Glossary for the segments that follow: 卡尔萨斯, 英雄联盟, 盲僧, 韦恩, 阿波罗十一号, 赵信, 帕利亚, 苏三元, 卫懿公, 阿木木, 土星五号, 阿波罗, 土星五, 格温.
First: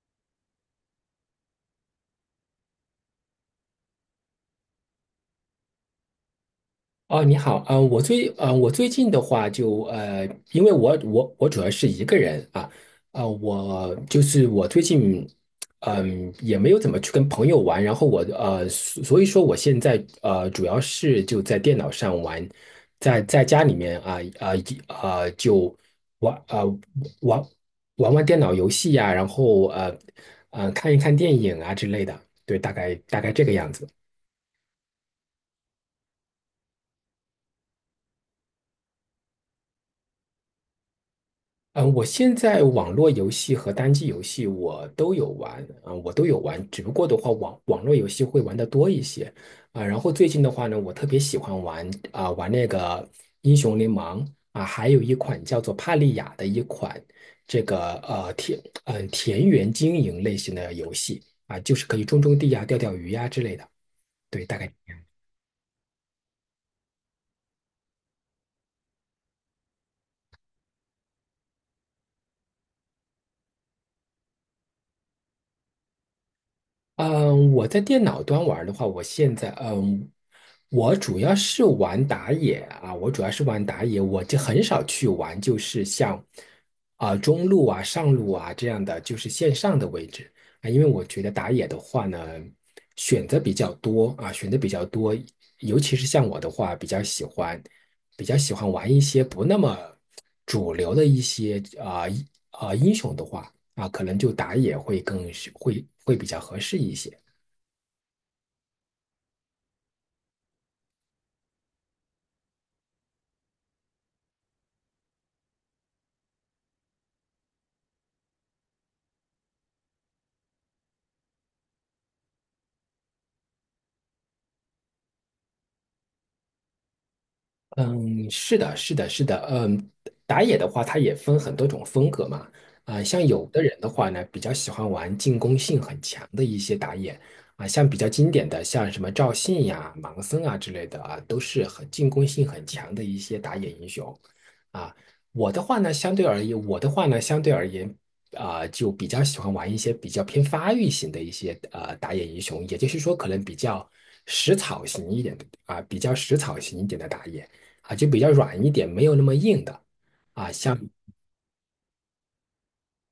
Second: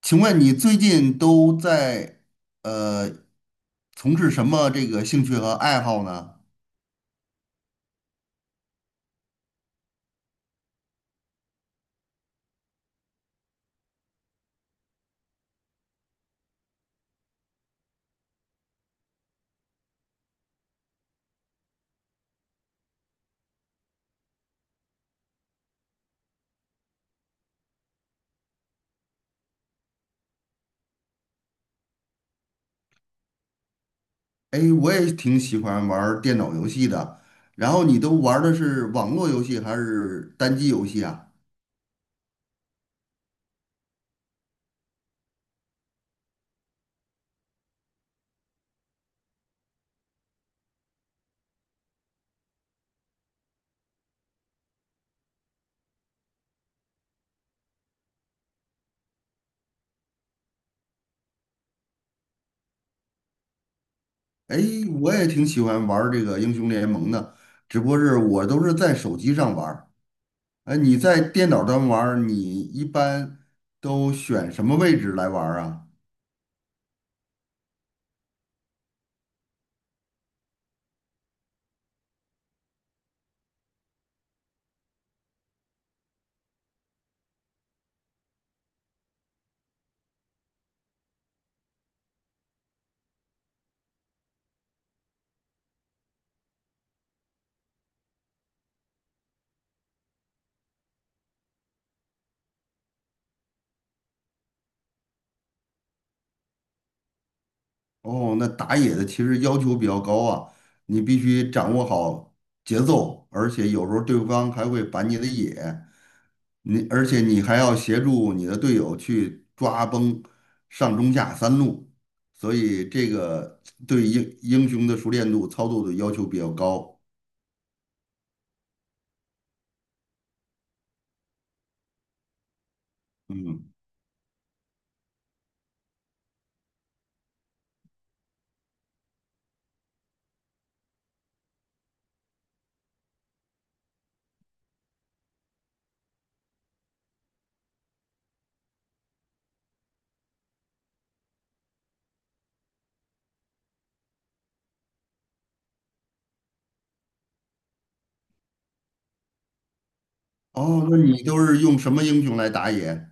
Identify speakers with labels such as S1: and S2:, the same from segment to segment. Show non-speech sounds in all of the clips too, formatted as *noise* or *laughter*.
S1: 请问你最近都在呃从事什么这个兴趣和爱好呢？
S2: 哦，你好，啊，我最近的话就因为我主要是一个人啊。我就是我最近也没有怎么去跟朋友玩，然后我所以说我现在主要是就在电脑上玩，在家里面啊啊啊、呃就玩啊、呃玩玩玩电脑游戏呀、然后看一看电影啊之类的。对，大概这个样子。
S1: 哎，我也挺喜欢玩儿电脑游戏的。然后你都玩儿的是网络游戏还是单机游戏啊？
S2: 嗯，我现在网络游戏和单机游戏我都有玩，只不过的话网络游戏会玩的多一些。啊，然后最近的话呢，我特别喜欢玩那个英雄联盟啊、还有一款叫做帕利亚的一款这个田园经营类型的游戏啊，就是可以种种地呀、钓钓鱼呀、之类的。对，
S1: 哎，
S2: 大概。
S1: 我也挺喜欢玩儿这个英雄联盟的，只不过是我都是在手机上玩儿。哎，你在电脑端玩儿，你一般都选什么位置来玩儿啊？
S2: 嗯，我在电脑端玩的话，我现在我主要是玩打野啊，我主要是玩打野，我就很少去玩，就是像啊、中路啊、上路啊这样的，就是线上的位置。啊，因为我觉得打野的话呢，选择比较多啊，选择比较多。尤其是像我的话，比较喜欢玩一些不那么主流的一些啊啊、英雄的话。啊，可能就打野会更会比较合适一些。
S1: 哦，那打野的其实要求比较高啊，你必须掌握好节奏，而且有时候对方还会板你的野，而且你还要协助你的队友去抓崩上中下三路，所以这个对英雄的熟练度、操作的要求比较高。
S2: 嗯，是的，是的，是的。嗯，打野的话，它也分很多种风格嘛。啊、像有的
S1: 嗯。
S2: 人的话呢，比较喜欢玩进攻性很强的一些打野。啊、像比较经典的，像什么赵信呀、盲僧啊之类的啊，都是很进攻性很强的一些打野英雄。啊，我的话呢，相对而言，啊、就比较喜欢玩一些比较偏发育型的一些打野英雄，也就是说，可能比较食草型一点的啊、比较食草型一点的打野。啊，就比较软一点，没有那么硬的啊。像，
S1: 哦，那你都是用什么英雄来打野？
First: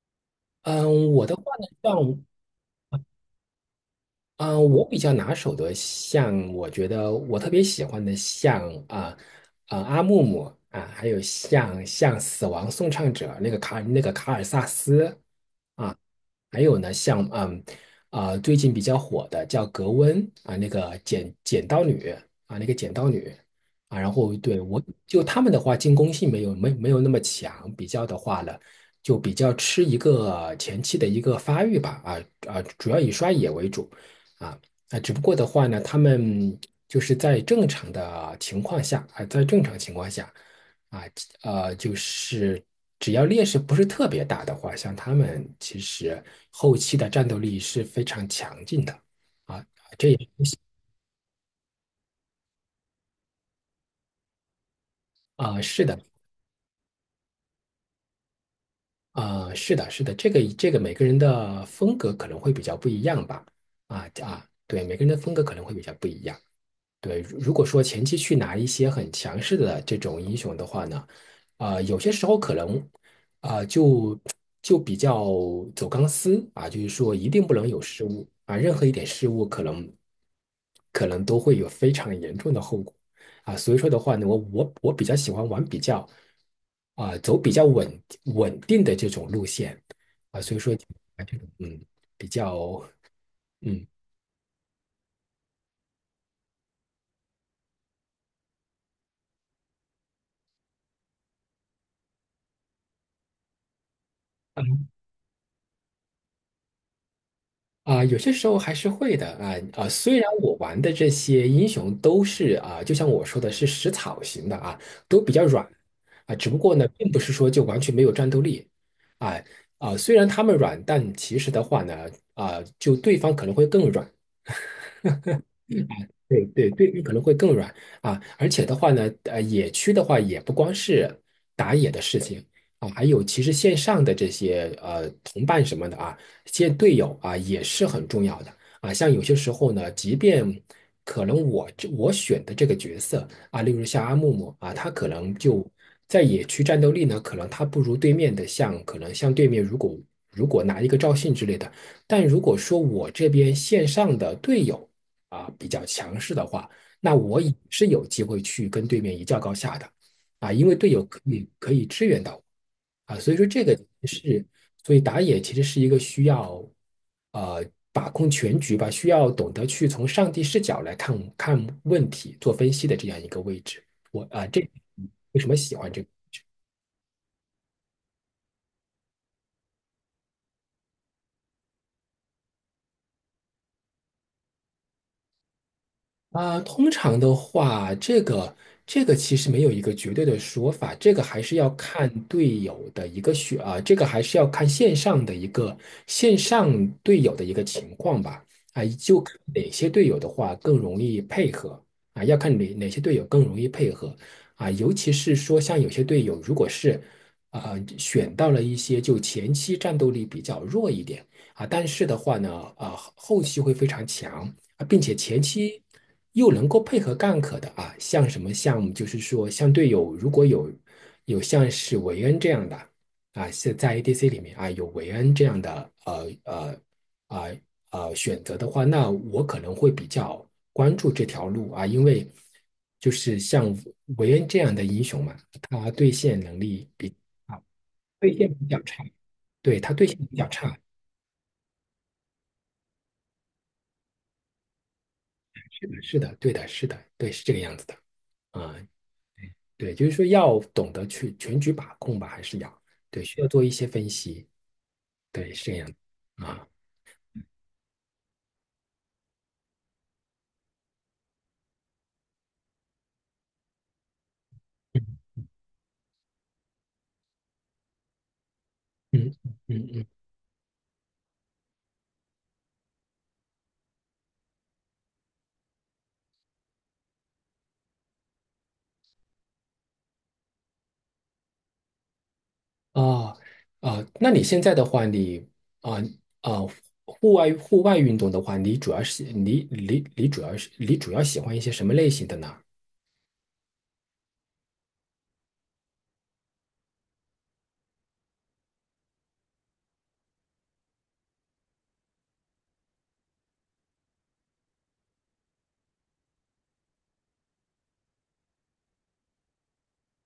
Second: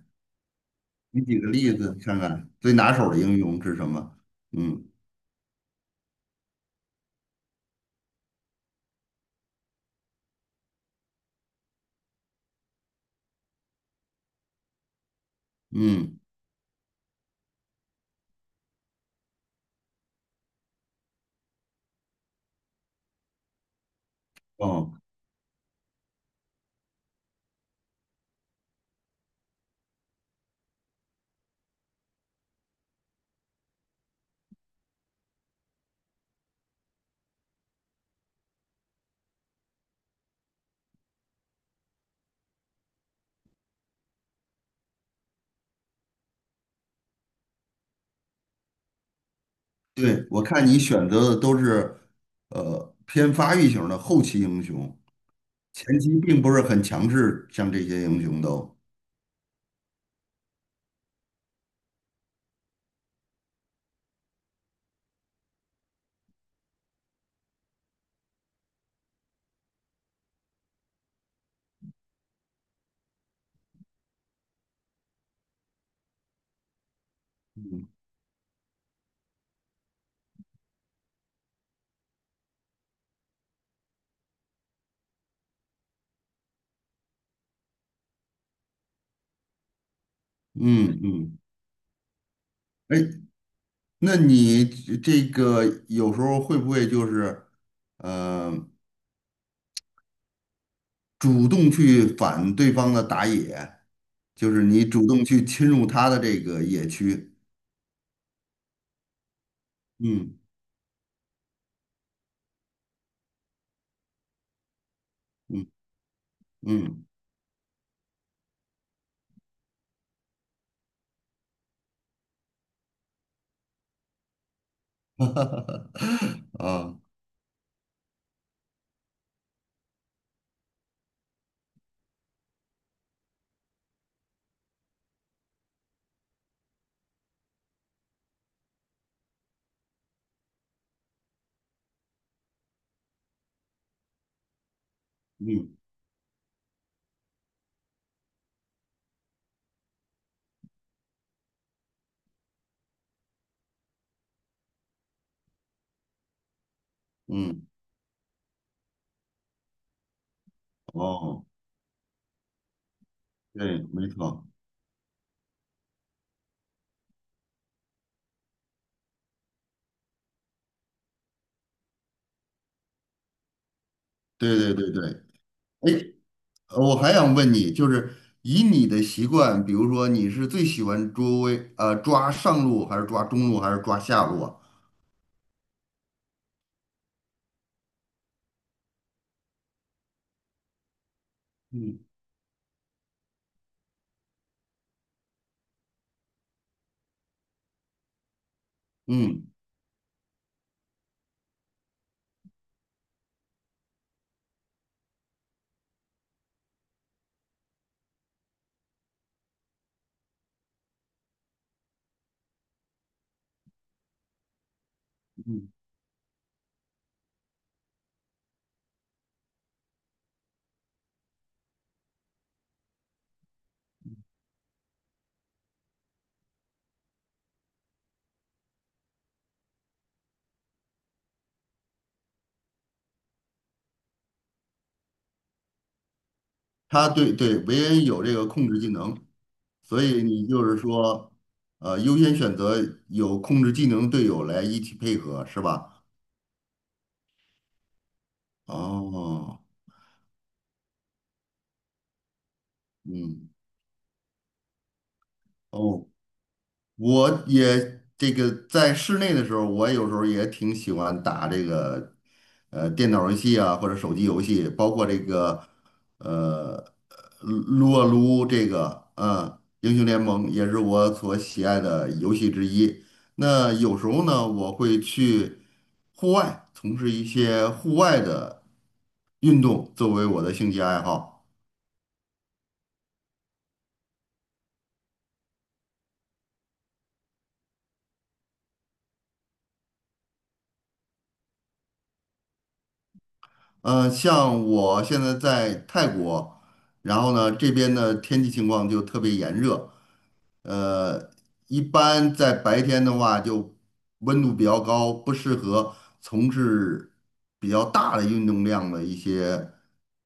S2: 嗯，
S1: 你
S2: 我的
S1: 举
S2: 话
S1: 个
S2: 呢，
S1: 例子看
S2: 像，
S1: 看，最拿手的英雄是什么？
S2: 嗯，
S1: 嗯
S2: 我比较拿手的，像我觉得我特别喜欢的像，啊啊阿木木啊，还有像死亡颂唱者那个卡尔萨斯啊。
S1: 嗯。
S2: 还有呢，像最近比较火的叫格温啊，那个剪剪刀女啊，那个剪刀女啊。然后对，我
S1: 哦。
S2: 就他们的话，进攻性没有那么强，比较的话呢，就比较吃一个前期的一个发育吧。啊啊，主要以刷野为主啊。啊，只不过的话呢，他们就是在正常的情况下啊，在正常情况下。啊，就是只要劣势不是特别大的话，像他们其实后期的战斗力是非常强劲的。啊
S1: 对，我看你选择的都是，呃，偏发育型的后期英雄，
S2: 啊，是
S1: 前
S2: 的。
S1: 期并不是很强势，像这些英雄都。
S2: 啊是的，是的，这个每个人的风格可能会比较不一样吧。啊啊，对，每个人的风格可能会比较不一样。对，如果说前期去拿一些很强势的这种英雄的话呢，啊、有些时候可能啊、就比较走钢丝啊，就是说一定不能有
S1: 嗯
S2: 失误啊，任何一点失误可能都会有非常严重的后果。啊，所以说的话呢，我比较喜欢玩比较啊、走比较稳定的这种路线。啊，所以说
S1: 嗯
S2: 啊，这
S1: 嗯。
S2: 种嗯比较
S1: 哎，
S2: 嗯。
S1: 那你这个有时候会不会就是，呃，主动去反对方的打野，就是你主动去侵入他的这个野区？
S2: 啊、有些时候还是会的啊。啊、虽然
S1: 嗯
S2: 我玩的这些英雄都是啊、就像我说的是食草型的啊，都比较软。
S1: 嗯
S2: 啊、只不过呢，
S1: 嗯。
S2: 并不是说就完全没有战斗力啊。啊、虽然他们软，但其实的话呢，啊、就对方可能会更软。对
S1: *laughs*
S2: 对对，
S1: 啊。
S2: 面可能会更软。啊，而且的话呢，野区的话也不光是打野的事情。啊，还有其实线上的这些同伴什么的啊，见队友啊也是很重要的。啊。像有些时候呢，即便可能我选的这个角色啊，例如像阿木木啊，他可能就
S1: 嗯
S2: 在野区战斗力呢，可能他不如对面的像可能像对面如果拿一个赵信之类的，但如果说我这边线上的队友。啊，比较强势的话，那我也
S1: 嗯。
S2: 是有机会去跟对面一较高下的。啊，因为队友可
S1: 哦，
S2: 以可以支援到我。啊，所以说这个
S1: 对，没
S2: 是，
S1: 错，
S2: 所以打野其实是一个需要呃把控全局吧，需要懂得去从上帝视角来看看问题、做分析的这样一个位置。我啊，
S1: 对
S2: 这
S1: 对对对。
S2: 为什么喜欢
S1: 哎，
S2: 这个？
S1: 我还想问你，就是以你的习惯，比如说你是最喜欢抓上路，还是抓中路，还是抓下路啊？
S2: 啊，通常的话，这个其实没有一个绝对的说法，这个还是要
S1: 嗯
S2: 看队友的一个选啊，这个还是要看线上队友的一个情况吧。啊，就看
S1: 嗯。
S2: 哪些队友的话更容易配合。啊，要看哪些队友更容易配合。啊，尤其是说像有些队友如果是啊选到了一些就前期战斗力比较弱一点。啊，但是的话呢，啊，后期会非常强。啊，并且前
S1: 嗯，
S2: 期又能够配合干可的啊，像什么项目，就是说像队友如果有像是韦恩这样的啊，是在 ADC 里面啊有韦恩这样的啊呃选择的话，那我可能会比较关注这条路啊，因为就是像韦恩这样的英雄嘛，他对线能力
S1: 它
S2: 啊
S1: 维恩有这
S2: 对
S1: 个
S2: 线比
S1: 控制
S2: 较
S1: 技
S2: 差，
S1: 能，
S2: 对他
S1: 所
S2: 对线
S1: 以
S2: 比
S1: 你
S2: 较
S1: 就
S2: 差。
S1: 是说，呃，优先选择有控制技能的队友来一起配合，是
S2: 是的，
S1: 吧？
S2: 是的，对的，是的，对，是这个样子的啊。
S1: 哦。
S2: 对，就是说要懂得去全局把控吧，还是要，对，需要
S1: 嗯。
S2: 做一些分析。对，是这样
S1: 哦，
S2: 的啊，
S1: 我也这个在室内的时候，我有时候也挺喜欢打这个电脑游戏啊，或者手机游戏，包括这个呃撸啊撸这个，
S2: 嗯嗯
S1: 嗯，
S2: 嗯，
S1: 英
S2: 嗯。
S1: 雄联盟也是我所喜爱的游戏之一。那有时候呢，我会去户外从事一些户外的运动，作为我的兴趣爱好。
S2: 哦。啊，那你现在的话，你啊啊，户外运动的话，你主要是你你你主要是你主要喜欢一些什么类型的呢？
S1: 呃，像我现在在泰国，然后呢，这边的天气情况就特别炎热。呃，一般在白天的话，就温度比较高，不适合从事比较大的运动量的一些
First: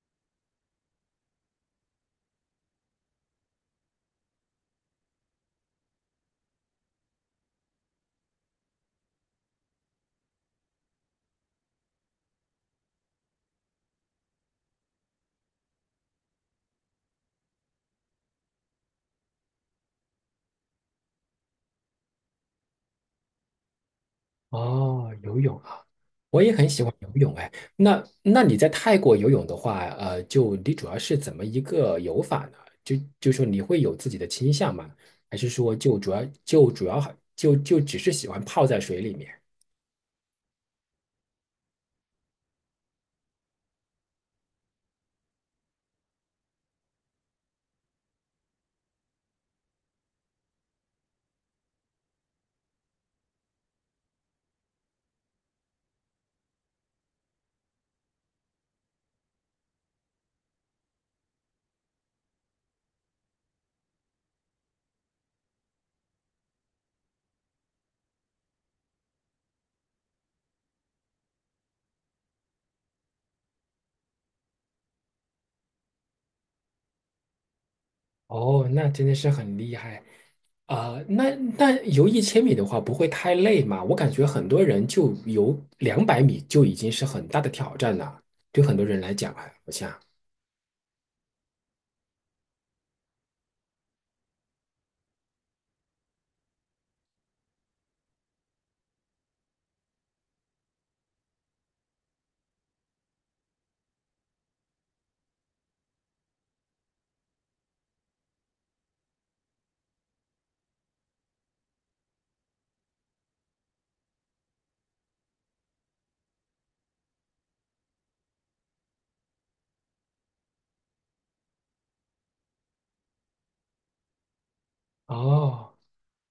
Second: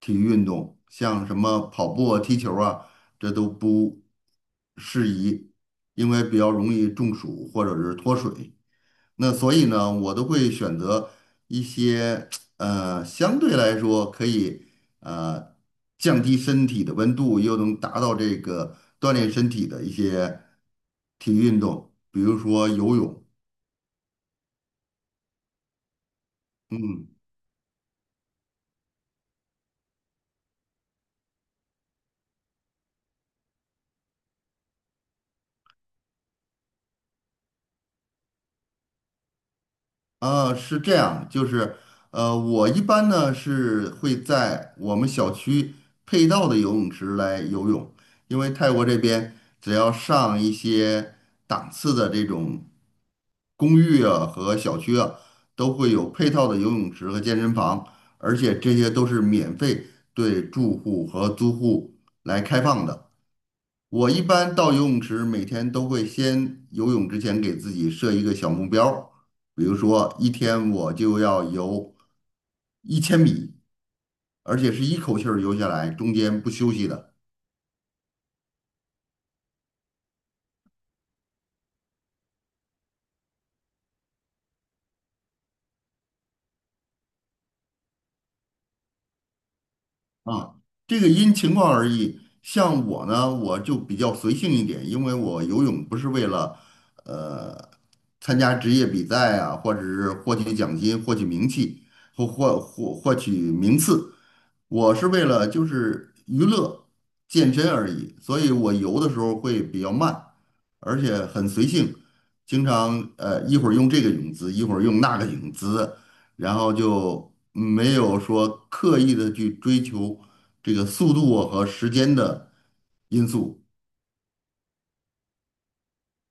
S1: 体育运动，像什么跑步啊、踢球啊，这都不适宜，因为比较容易中暑或者是脱水。那所以呢，我都会选择一些呃相对来说可以呃降低身体的温度，又能达到这个锻炼身体的一些体育运动，比如说游泳。
S2: 哦，游泳啊，我也很喜欢
S1: 嗯。
S2: 游泳哎。那你在泰国游泳的话，就你主要是怎么一个游法呢？就说你会有自己的倾向吗？还是说就主要就主要就就只是喜欢泡在水里面？
S1: 呃，是这样，就是，呃，我一般呢是会在我们小区配套的游泳池来游泳，因为泰国这边只要上一些档次的这种公寓啊和小区啊，都会有配套的游泳池和健身房，而且这些都是免费对住户和租户来开放的。我一般到游泳池，每天都会先游泳之前给自己设一个小目标儿，比如说一天我就要游1000米，而且是一口气儿游下来，中间不休息的。
S2: 哦，那真的是很厉害啊。那游1000米的话，不会太累吗？我感觉很多人就游200米就已经是很大的挑战了，对很多人来讲啊，我想。
S1: 啊，这个因情况而异。像我呢，我就比较随性一点，因为我游泳不是为了呃参加职业比赛啊，或者是获取奖金、获取名气或获取名次，我是为了就是娱乐、健身而已。所以我游的时候会比较慢，而且很随性，经常一会儿用这个泳姿，一会儿用那个泳姿，然后就没有说刻意的去追求这个速度啊和时间的因素。
S2: 哦，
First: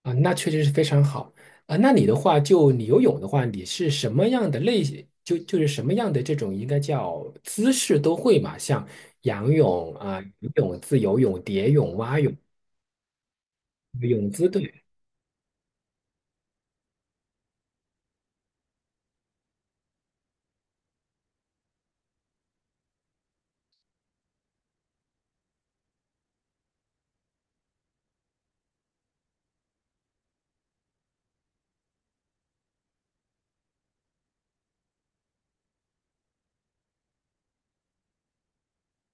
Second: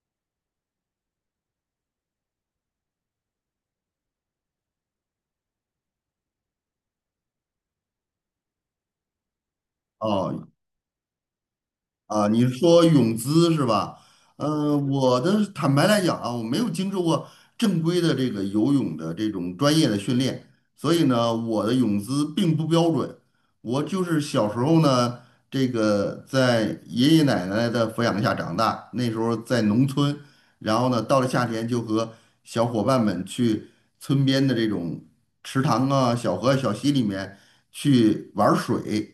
S2: 啊，那确实是非常好啊。那你的话，就你游泳的话，你是什么样的类型？就是什么样的这种应该叫姿势都会嘛？像仰泳啊、
S1: 哦，
S2: 游泳、自由泳、蝶泳、蛙
S1: 啊，
S2: 泳、
S1: 你说泳姿是吧？
S2: 泳姿
S1: 呃，
S2: 对。
S1: 我的坦白来讲啊，我没有经受过正规的这个游泳的这种专业的训练，所以呢，我的泳姿并不标准。我就是小时候呢，这个在爷爷奶奶的抚养下长大，那时候在农村，然后呢，到了夏天就和小伙伴们去村边的这种池塘啊、小河、小溪里面去玩水。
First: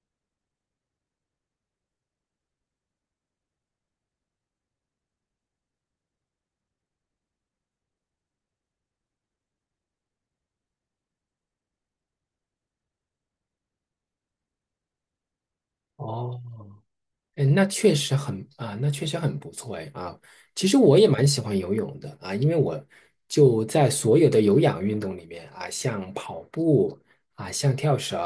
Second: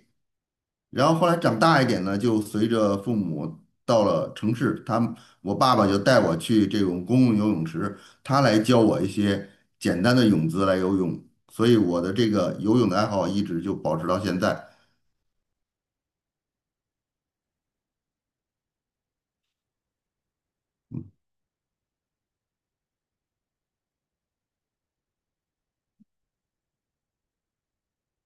S1: 然后后来长大一点呢，就随着父母到了城市，我爸爸就带我去这种公共游泳池，他来教我一些简单的泳姿来游泳，所以我的这个游泳的爱好一直就保持到现在。
S2: 哦嗯，那确实很啊，那确实很不错哎啊。其实我也蛮喜欢游泳的啊，因为我就在所有的有氧运动里面啊，像跑步啊，像跳绳，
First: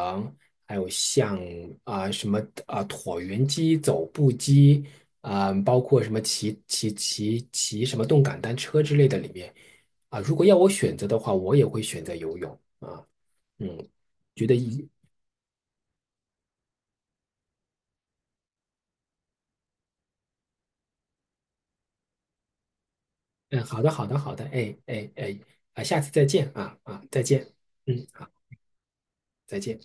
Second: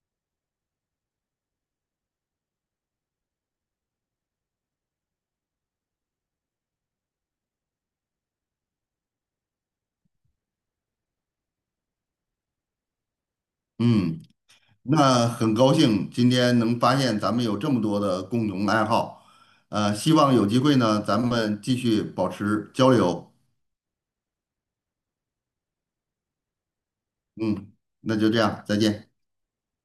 S2: 还有像啊什么啊椭圆机、走步机啊，包括什么骑什么动感单车之类的里面啊，如果要我选择的话，我也会选择游泳啊。嗯，
S1: 嗯，
S2: 觉得一
S1: 那很高兴今天能发现咱们有这么多的共同爱好，呃，希望有机会呢，咱们继续保持交流。
S2: 嗯，好的，好的，好的，哎哎哎，啊，下次再见啊啊，再见。
S1: 嗯，
S2: 嗯，
S1: 那就这样，再见。
S2: 再见。